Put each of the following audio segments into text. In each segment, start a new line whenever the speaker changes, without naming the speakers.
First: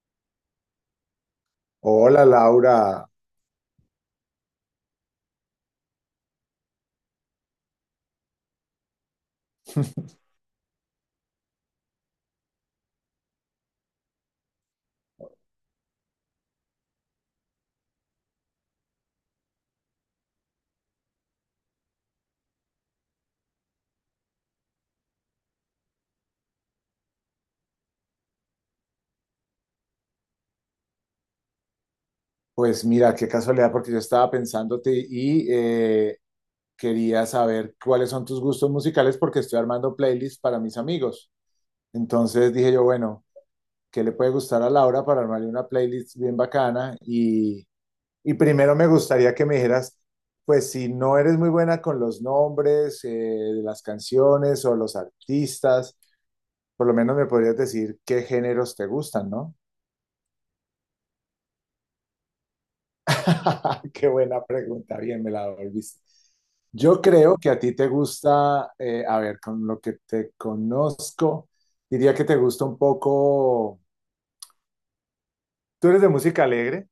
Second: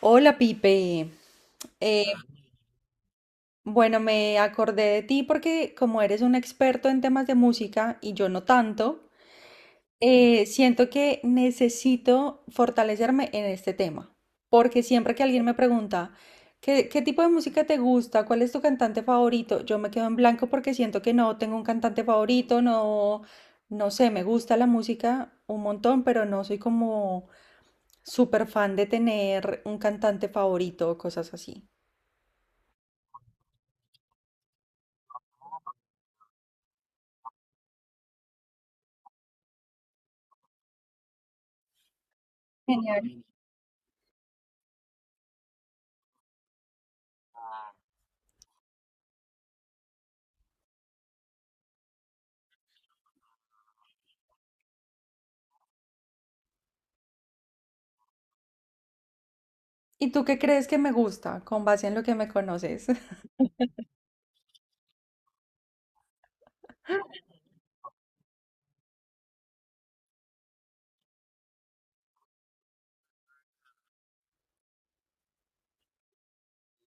Hola Pipe. Eh,
Hola Laura,
bueno, me acordé de ti porque como eres un experto en temas de música y yo no tanto, siento que necesito fortalecerme en este tema, porque siempre que alguien me pregunta, ¿Qué tipo de música te gusta? ¿Cuál es tu cantante favorito? Yo me quedo en blanco porque siento que no tengo un cantante favorito, no, no sé. Me gusta la música un montón, pero no soy como súper fan de tener un cantante favorito o cosas así.
pues mira, qué casualidad porque yo estaba pensándote y quería saber cuáles son tus gustos musicales porque estoy armando playlists para mis amigos. Entonces dije yo,
Genial.
bueno, ¿qué le puede gustar a Laura para armarle una playlist bien bacana? Y primero me gustaría que me dijeras, pues si no eres muy buena con los nombres de las canciones o los artistas, por lo menos me podrías decir qué géneros te gustan, ¿no?
¿Y tú qué crees que me gusta con base en lo que me conoces?
Qué buena pregunta, bien me la volviste. Yo creo que a ti te gusta, a ver, con lo que te conozco, diría que te gusta un poco, tú eres de música alegre,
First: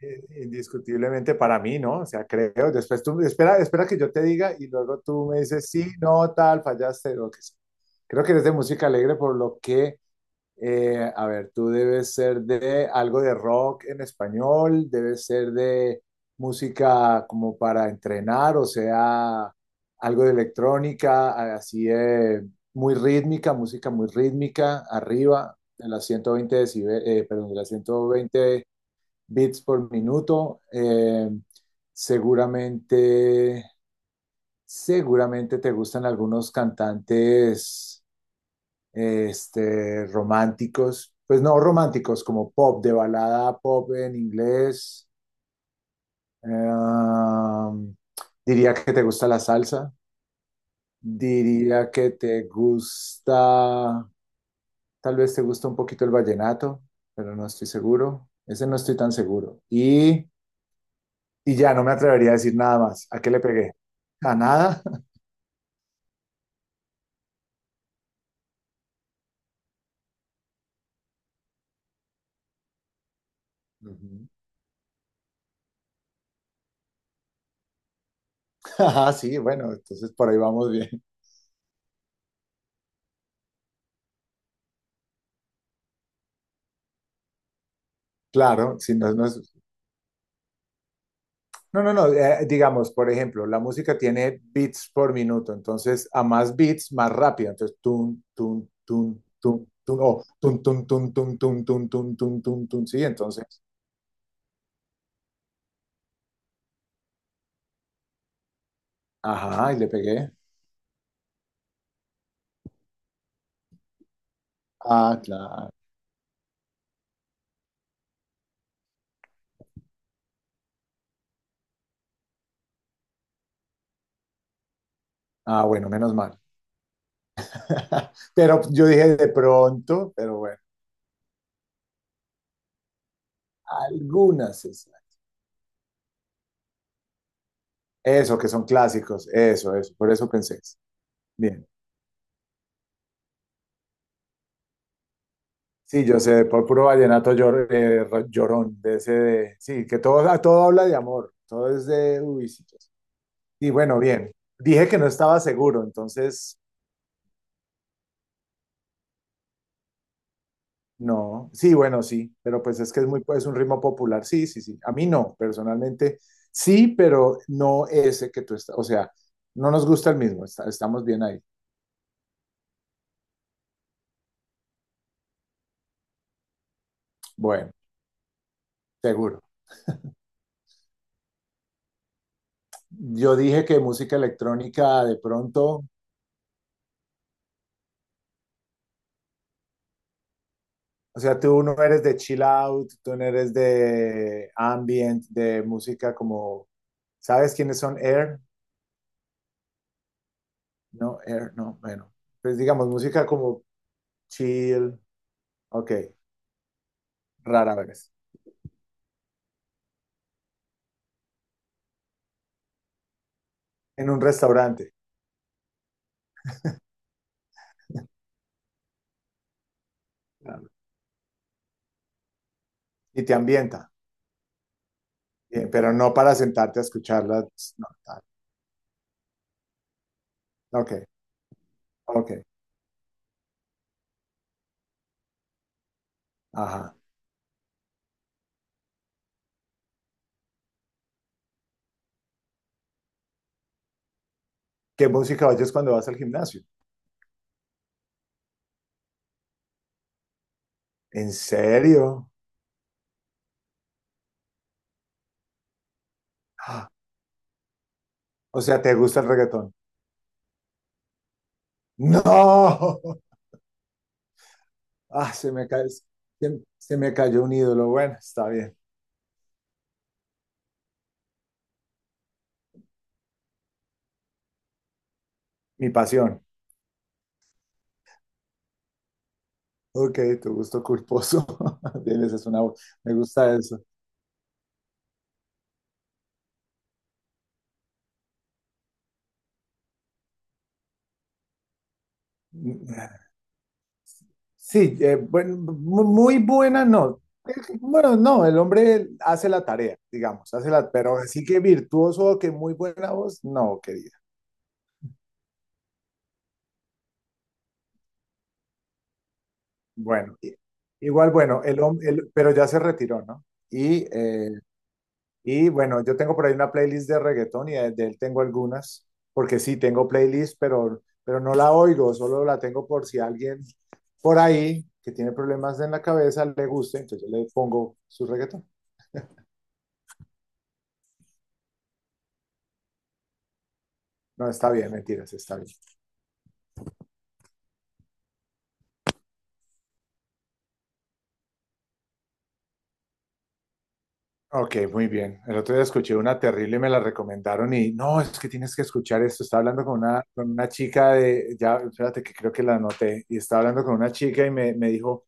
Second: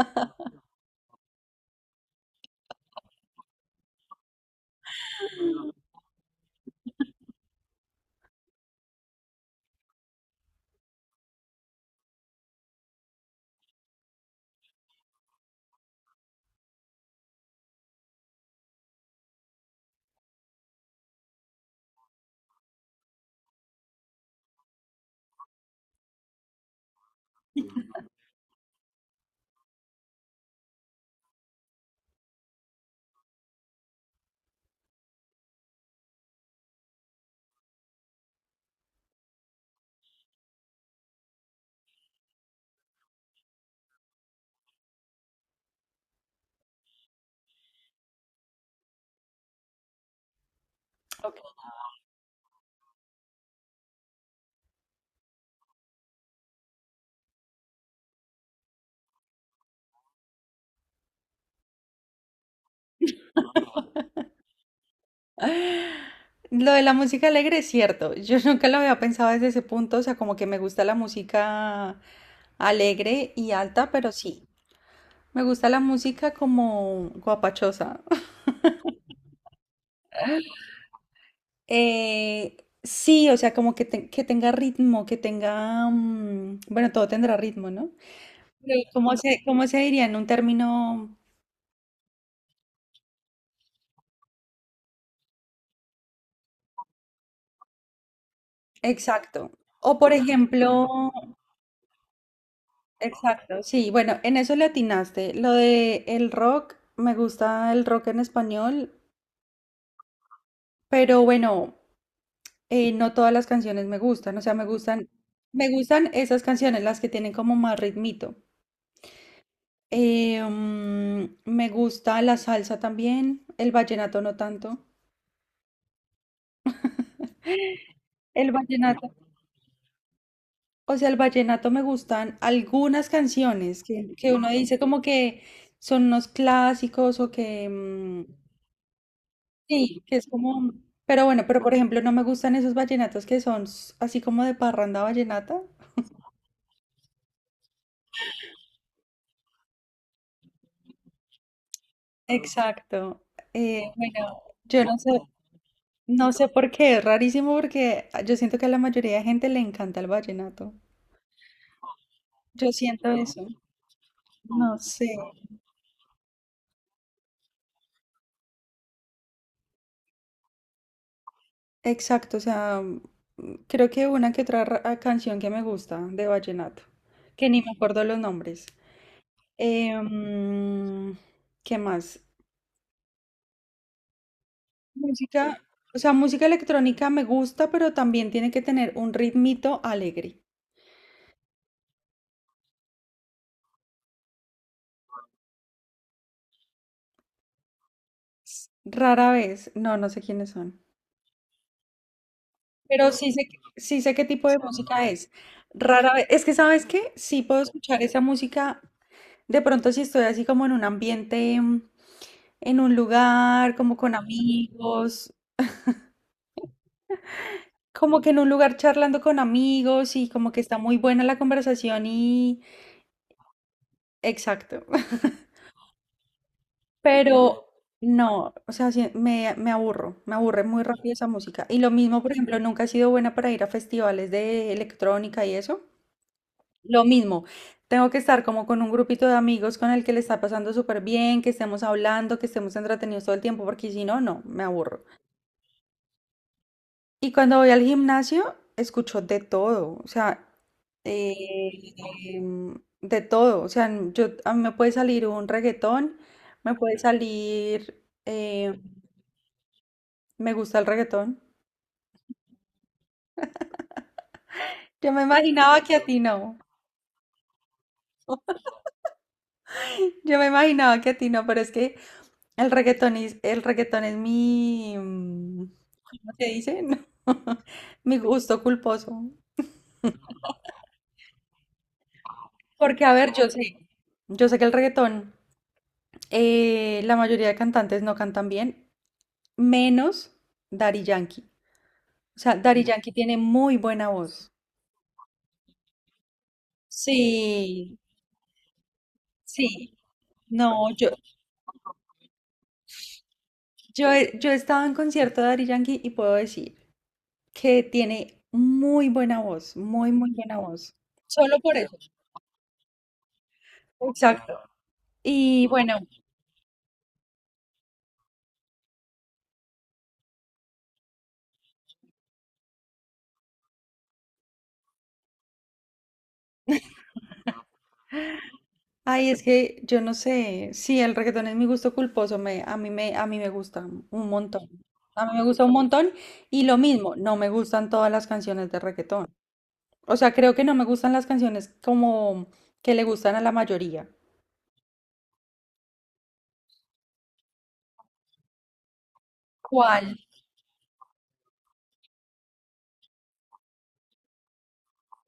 indiscutiblemente para mí, ¿no? O sea, creo, después tú, espera que yo te diga y luego tú me dices, sí, no, tal, fallaste, lo que sea. Creo que eres de música alegre por lo que a ver, tú debes ser de algo de rock en español, debes ser de música como para entrenar, o sea, algo de electrónica, así de muy rítmica, música muy rítmica, arriba de las 120 perdón, de las 120 beats por minuto. Seguramente, seguramente te gustan algunos cantantes románticos, pues no románticos, como pop, de balada pop en inglés. Um, diría que te gusta la salsa,
Ok.
diría que te gusta, tal vez te gusta un poquito el vallenato, pero no estoy seguro. Ese no estoy tan seguro. Y ya no me atrevería a decir nada más. ¿A qué le pegué? ¿A nada?
Lo de la música alegre es cierto. Yo nunca lo había pensado desde ese punto. O sea, como que me gusta la música alegre y alta, pero
Ujú.
sí. Me gusta la música como guapachosa.
Ah, sí, bueno, entonces por ahí vamos bien.
Eh, sí, o sea, como que, que tenga ritmo, que tenga... mm, bueno, todo tendrá ritmo, ¿no? Pero
Claro, si no,
¿Cómo se, cómo se diría en un término
No, no, no, digamos, por ejemplo, la música tiene beats por minuto, entonces a más beats, más rápido, entonces tun, tun, tun,
exacto?
tun,
O
tun,
por
o tun,
ejemplo,
tun, tun, tun, tun, tun, tun, tun, tun, tun, sí, entonces,
exacto, sí, bueno, en eso le atinaste. Lo de el rock, me gusta el rock en español,
ajá, y le pegué.
pero bueno, no todas las canciones me gustan. O sea, me gustan,
Ah,
me
claro.
gustan esas canciones, las que tienen como más ritmito. Me gusta la salsa también, el vallenato no tanto.
Ah, bueno, menos mal.
El
Pero yo
vallenato,
dije de pronto, pero bueno,
o sea, el vallenato, me gustan algunas canciones que uno
algunas,
dice
es
como que son unos clásicos o que.
eso, que son clásicos, eso,
Sí,
por
que es
eso pensé.
como, pero bueno, pero
Bien.
por ejemplo, no me gustan esos vallenatos que son así como de parranda vallenata.
Sí, yo sé, por puro llorón, de ese de, sí, que todo, a todo habla de amor, todo es de, uy, sí, yo sé.
Exacto.
Y
Eh,
bueno, bien,
bueno, yo
dije que
no
no
sé,
estaba seguro,
no sé
entonces,
por qué, es rarísimo porque yo siento que a la mayoría de gente le encanta el vallenato.
no, sí, bueno, sí, pero
Yo
pues es que es
siento
muy,
eso,
pues un ritmo popular, sí, sí,
no
sí, a mí
sé.
no, personalmente, sí, pero no ese que tú estás, o sea, no nos gusta el mismo, estamos bien ahí,
Exacto, o sea, creo que una que otra canción que me gusta de vallenato, que ni
bueno,
me acuerdo los nombres.
seguro.
Em, ¿Qué más?
Yo dije que música electrónica de
Música,
pronto.
o sea, música electrónica me gusta, pero también tiene que tener un ritmito alegre.
O sea, tú no eres de chill out, tú no eres de ambient, de música como, ¿sabes quiénes son Air?
Rara vez, no, no sé quiénes son.
No, Air, no, bueno. Pues digamos,
Pero
música
sí sé,
como
sí sé qué tipo de
chill,
música es.
ok,
Rara vez, es que ¿sabes qué? Sí puedo
rara
escuchar
vez,
esa música. De pronto si estoy así como en un ambiente, en un lugar, como
en
con
un restaurante
amigos, como que en un lugar charlando con amigos y como que
claro,
está muy buena la conversación y...
y te ambienta,
Exacto.
pero no para sentarte a escucharla.
Pero
Pues, no, tal.
no, o sea, sí, me aburro, me aburre muy
Ok,
rápido esa música. Y lo mismo,
ok,
por ejemplo, nunca he sido buena para ir a festivales de electrónica y eso.
ajá.
Lo mismo, tengo que estar como con un grupito de amigos con el que le está pasando súper bien, que estemos hablando, que estemos entretenidos todo el tiempo, porque si no, no, me aburro.
¿Qué música oyes cuando vas al gimnasio?
Y cuando voy al gimnasio, escucho de todo. O sea,
¿En
eh,
serio?
em, de todo. O sea, yo, a mí me puede salir un reggaetón, me
Ah,
puede salir...
o sea, ¿te gusta el reggaetón?
Me gusta el reggaetón.
No.
Yo me
Ah, se me
imaginaba
cayó,
que a ti no.
se me cayó un ídolo. Bueno, está bien.
Yo me imaginaba que a ti no, pero es que el reggaetón es, el reggaetón es mi,
Mi
¿cómo
pasión.
se dice? No, mi gusto culposo.
Ok, tu gusto culposo. Bien, esa es una,
Porque, a
me
ver, yo
gusta eso.
sé, yo sé que el reggaetón, la mayoría de cantantes no cantan bien, menos Daddy Yankee. O sea, Daddy Yankee tiene muy buena voz.
Sí, bueno, muy buena, no. Eh,
Sí,
bueno, no, el hombre hace la
sí.
tarea, digamos, hace
No,
la,
yo,
pero así que virtuoso, que muy buena voz, no,
yo,
querida.
he- yo he estado en concierto de Daddy Yankee y puedo decir que tiene muy buena voz, muy, muy
Bueno,
buena voz.
igual,
Solo
bueno,
por eso.
pero ya se retiró, ¿no? Y
Exacto. Y
y
bueno,
bueno, yo tengo por ahí una playlist de reggaetón y de él tengo algunas, porque sí, tengo playlist, pero no la oigo, solo la tengo por si alguien por ahí que tiene problemas en la cabeza le gusta, entonces yo le pongo su reggaetón.
ay, es que yo no sé, sí, el reggaetón es mi gusto culposo, a mí me gusta un
No,
montón.
está bien,
A
mentiras,
mí me
está
gusta un
bien.
montón y lo mismo, no me gustan todas las canciones de reggaetón. O sea, creo que no me gustan las canciones como que le gustan a la mayoría.
Ok, muy bien. El otro día escuché una terrible, me la recomendaron y no, es que tienes que escuchar esto. Estaba hablando con
¿Cuál?
con una chica de, ya, espérate que creo que la anoté, y estaba hablando con una chica y me dijo,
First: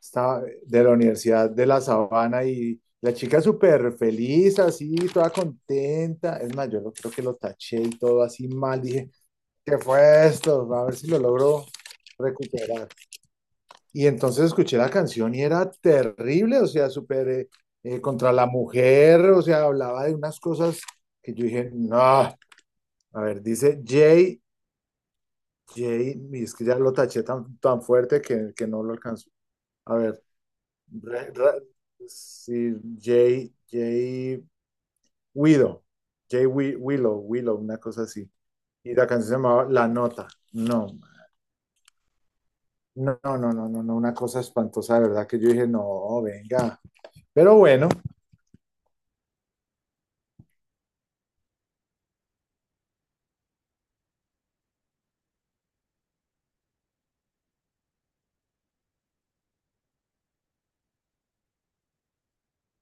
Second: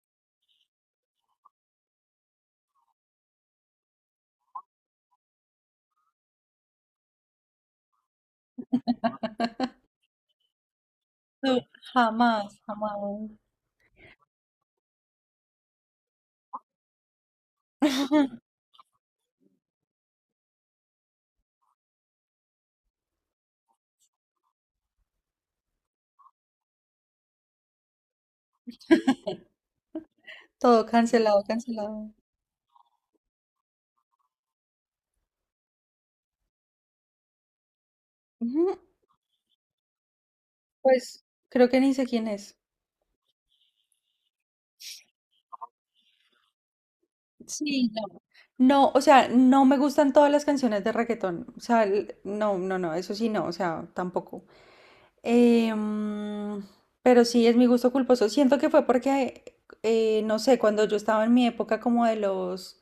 estaba de la Universidad de La Sabana y la chica súper feliz, así, toda contenta. Es más, creo que lo taché y todo así mal. Dije, ¿qué fue esto? A ver si lo
No,
logro
jamás,
recuperar.
jamás.
Y entonces escuché la canción y era terrible, o sea, súper contra la mujer, o sea, hablaba de unas cosas que yo dije, no, a ver, dice Jay, Jay, y es que ya lo taché tan fuerte que no lo alcanzó. A ver,
Todo
Ra-
cancelado,
Ra-
cancelado.
sí, Jay Widow, Willow, una cosa así.
Ujú.
Y la canción se llamaba La Nota. No,
Pues creo que ni sé quién es.
no, una cosa espantosa, de verdad que yo dije, no, venga. Pero bueno,
Sí, no. No, o sea, no me gustan todas las canciones de reggaetón. O sea, no, no, no, eso sí no, o sea, tampoco. Eh, mm, pero sí es mi gusto culposo. Siento que fue porque, no sé, cuando yo estaba en mi época como de los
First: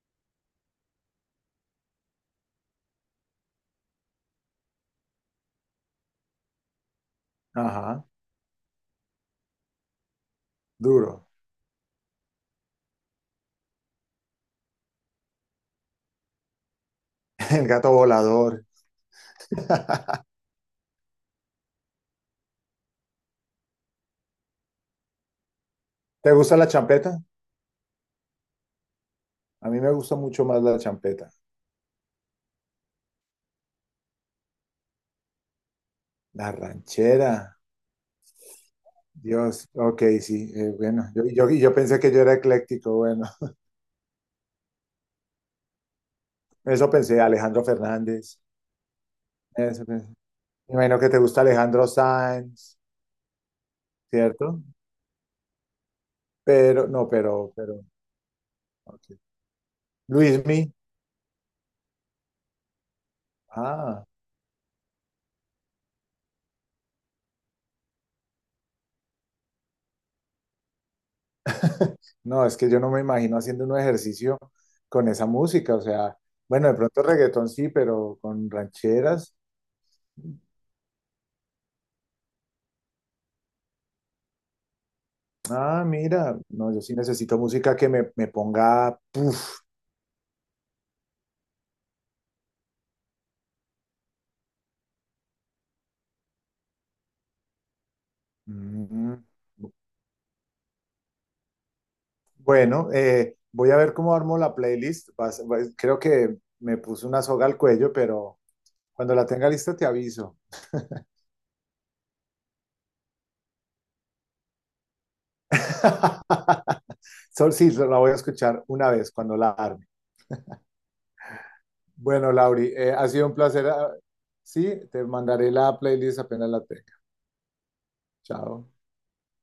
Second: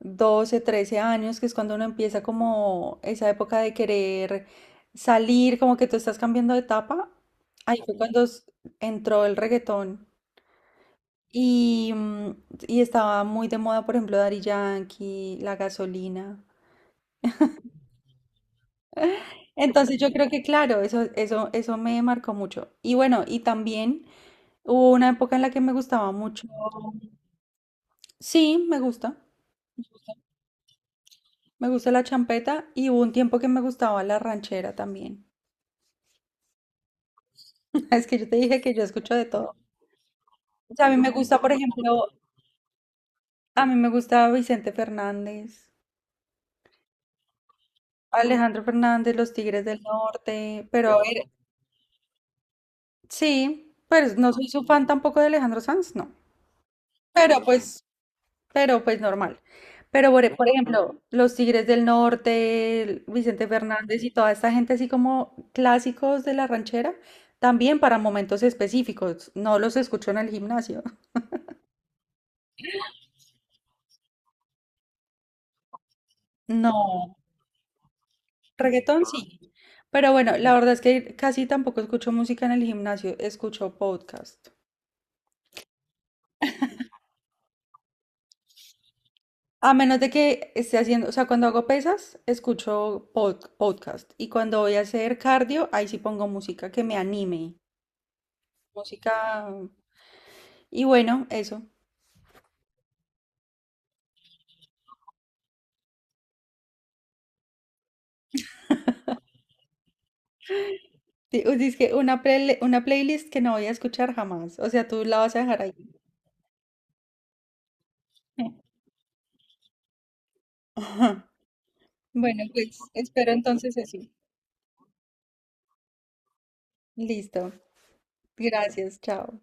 12, 13 años, que es cuando uno empieza como esa época de querer salir, como que tú estás cambiando de etapa, ahí fue
ajá,
cuando entró el reggaetón.
duro.
Y y estaba muy de moda, por ejemplo, Daddy Yankee, la gasolina.
El gato volador.
Entonces yo creo que claro, eso me marcó mucho. Y bueno, y también hubo una época en la que me gustaba
¿Te
mucho.
gusta la champeta?
Sí, me gusta.
A mí me gusta mucho más la champeta.
Me gusta la champeta y hubo un tiempo que me gustaba la ranchera también.
La ranchera.
Es que yo te dije que yo escucho de todo.
Dios, ok, sí,
O sea, a mí me
bueno, yo,
gusta,
yo,
por
yo pensé
ejemplo,
que yo era ecléctico, bueno,
a mí me gusta Vicente Fernández,
eso pensé, Alejandro Fernández,
Alejandro Fernández, Los Tigres del
eso pensé.
Norte,
Me
pero a
imagino que te
ver,
gusta Alejandro Sanz,
sí, pues no soy su
¿cierto?
fan tampoco de Alejandro Sanz, no.
Pero, no,
Pero pues, pero pues
ok.
normal. Pero por, por
Luismi,
ejemplo, los Tigres del Norte, el Vicente Fernández
ah,
y toda esta gente así como clásicos de la ranchera, también para momentos específicos. No los escucho en el gimnasio.
no, es que yo no me imagino haciendo un ejercicio con esa música, o sea, bueno, de pronto
No,
reggaetón sí, pero con
reggaetón
rancheras,
sí. Pero bueno, la verdad es que casi tampoco escucho música en el gimnasio, escucho podcast.
ah, mira, no, yo sí necesito música que me ponga,
A menos de que esté haciendo, o sea, cuando hago pesas, escucho podcast. Y cuando voy a hacer cardio, ahí sí pongo música que me anime. Música.
mm,
Y bueno, eso.
bueno, voy a ver cómo armo la playlist. Creo que me puse una soga al cuello, pero cuando la tenga lista te aviso.
Es que una, una playlist que no voy a escuchar jamás. O sea, tú la vas a dejar ahí.
Sol, sí, la voy a escuchar una vez cuando la arme. Bueno,
Bueno,
Lauri,
pues
ha sido
espero
un placer.
entonces
Ah,
eso.
sí, te mandaré la playlist apenas la tenga.
Listo.
Chao.
Gracias. Chao.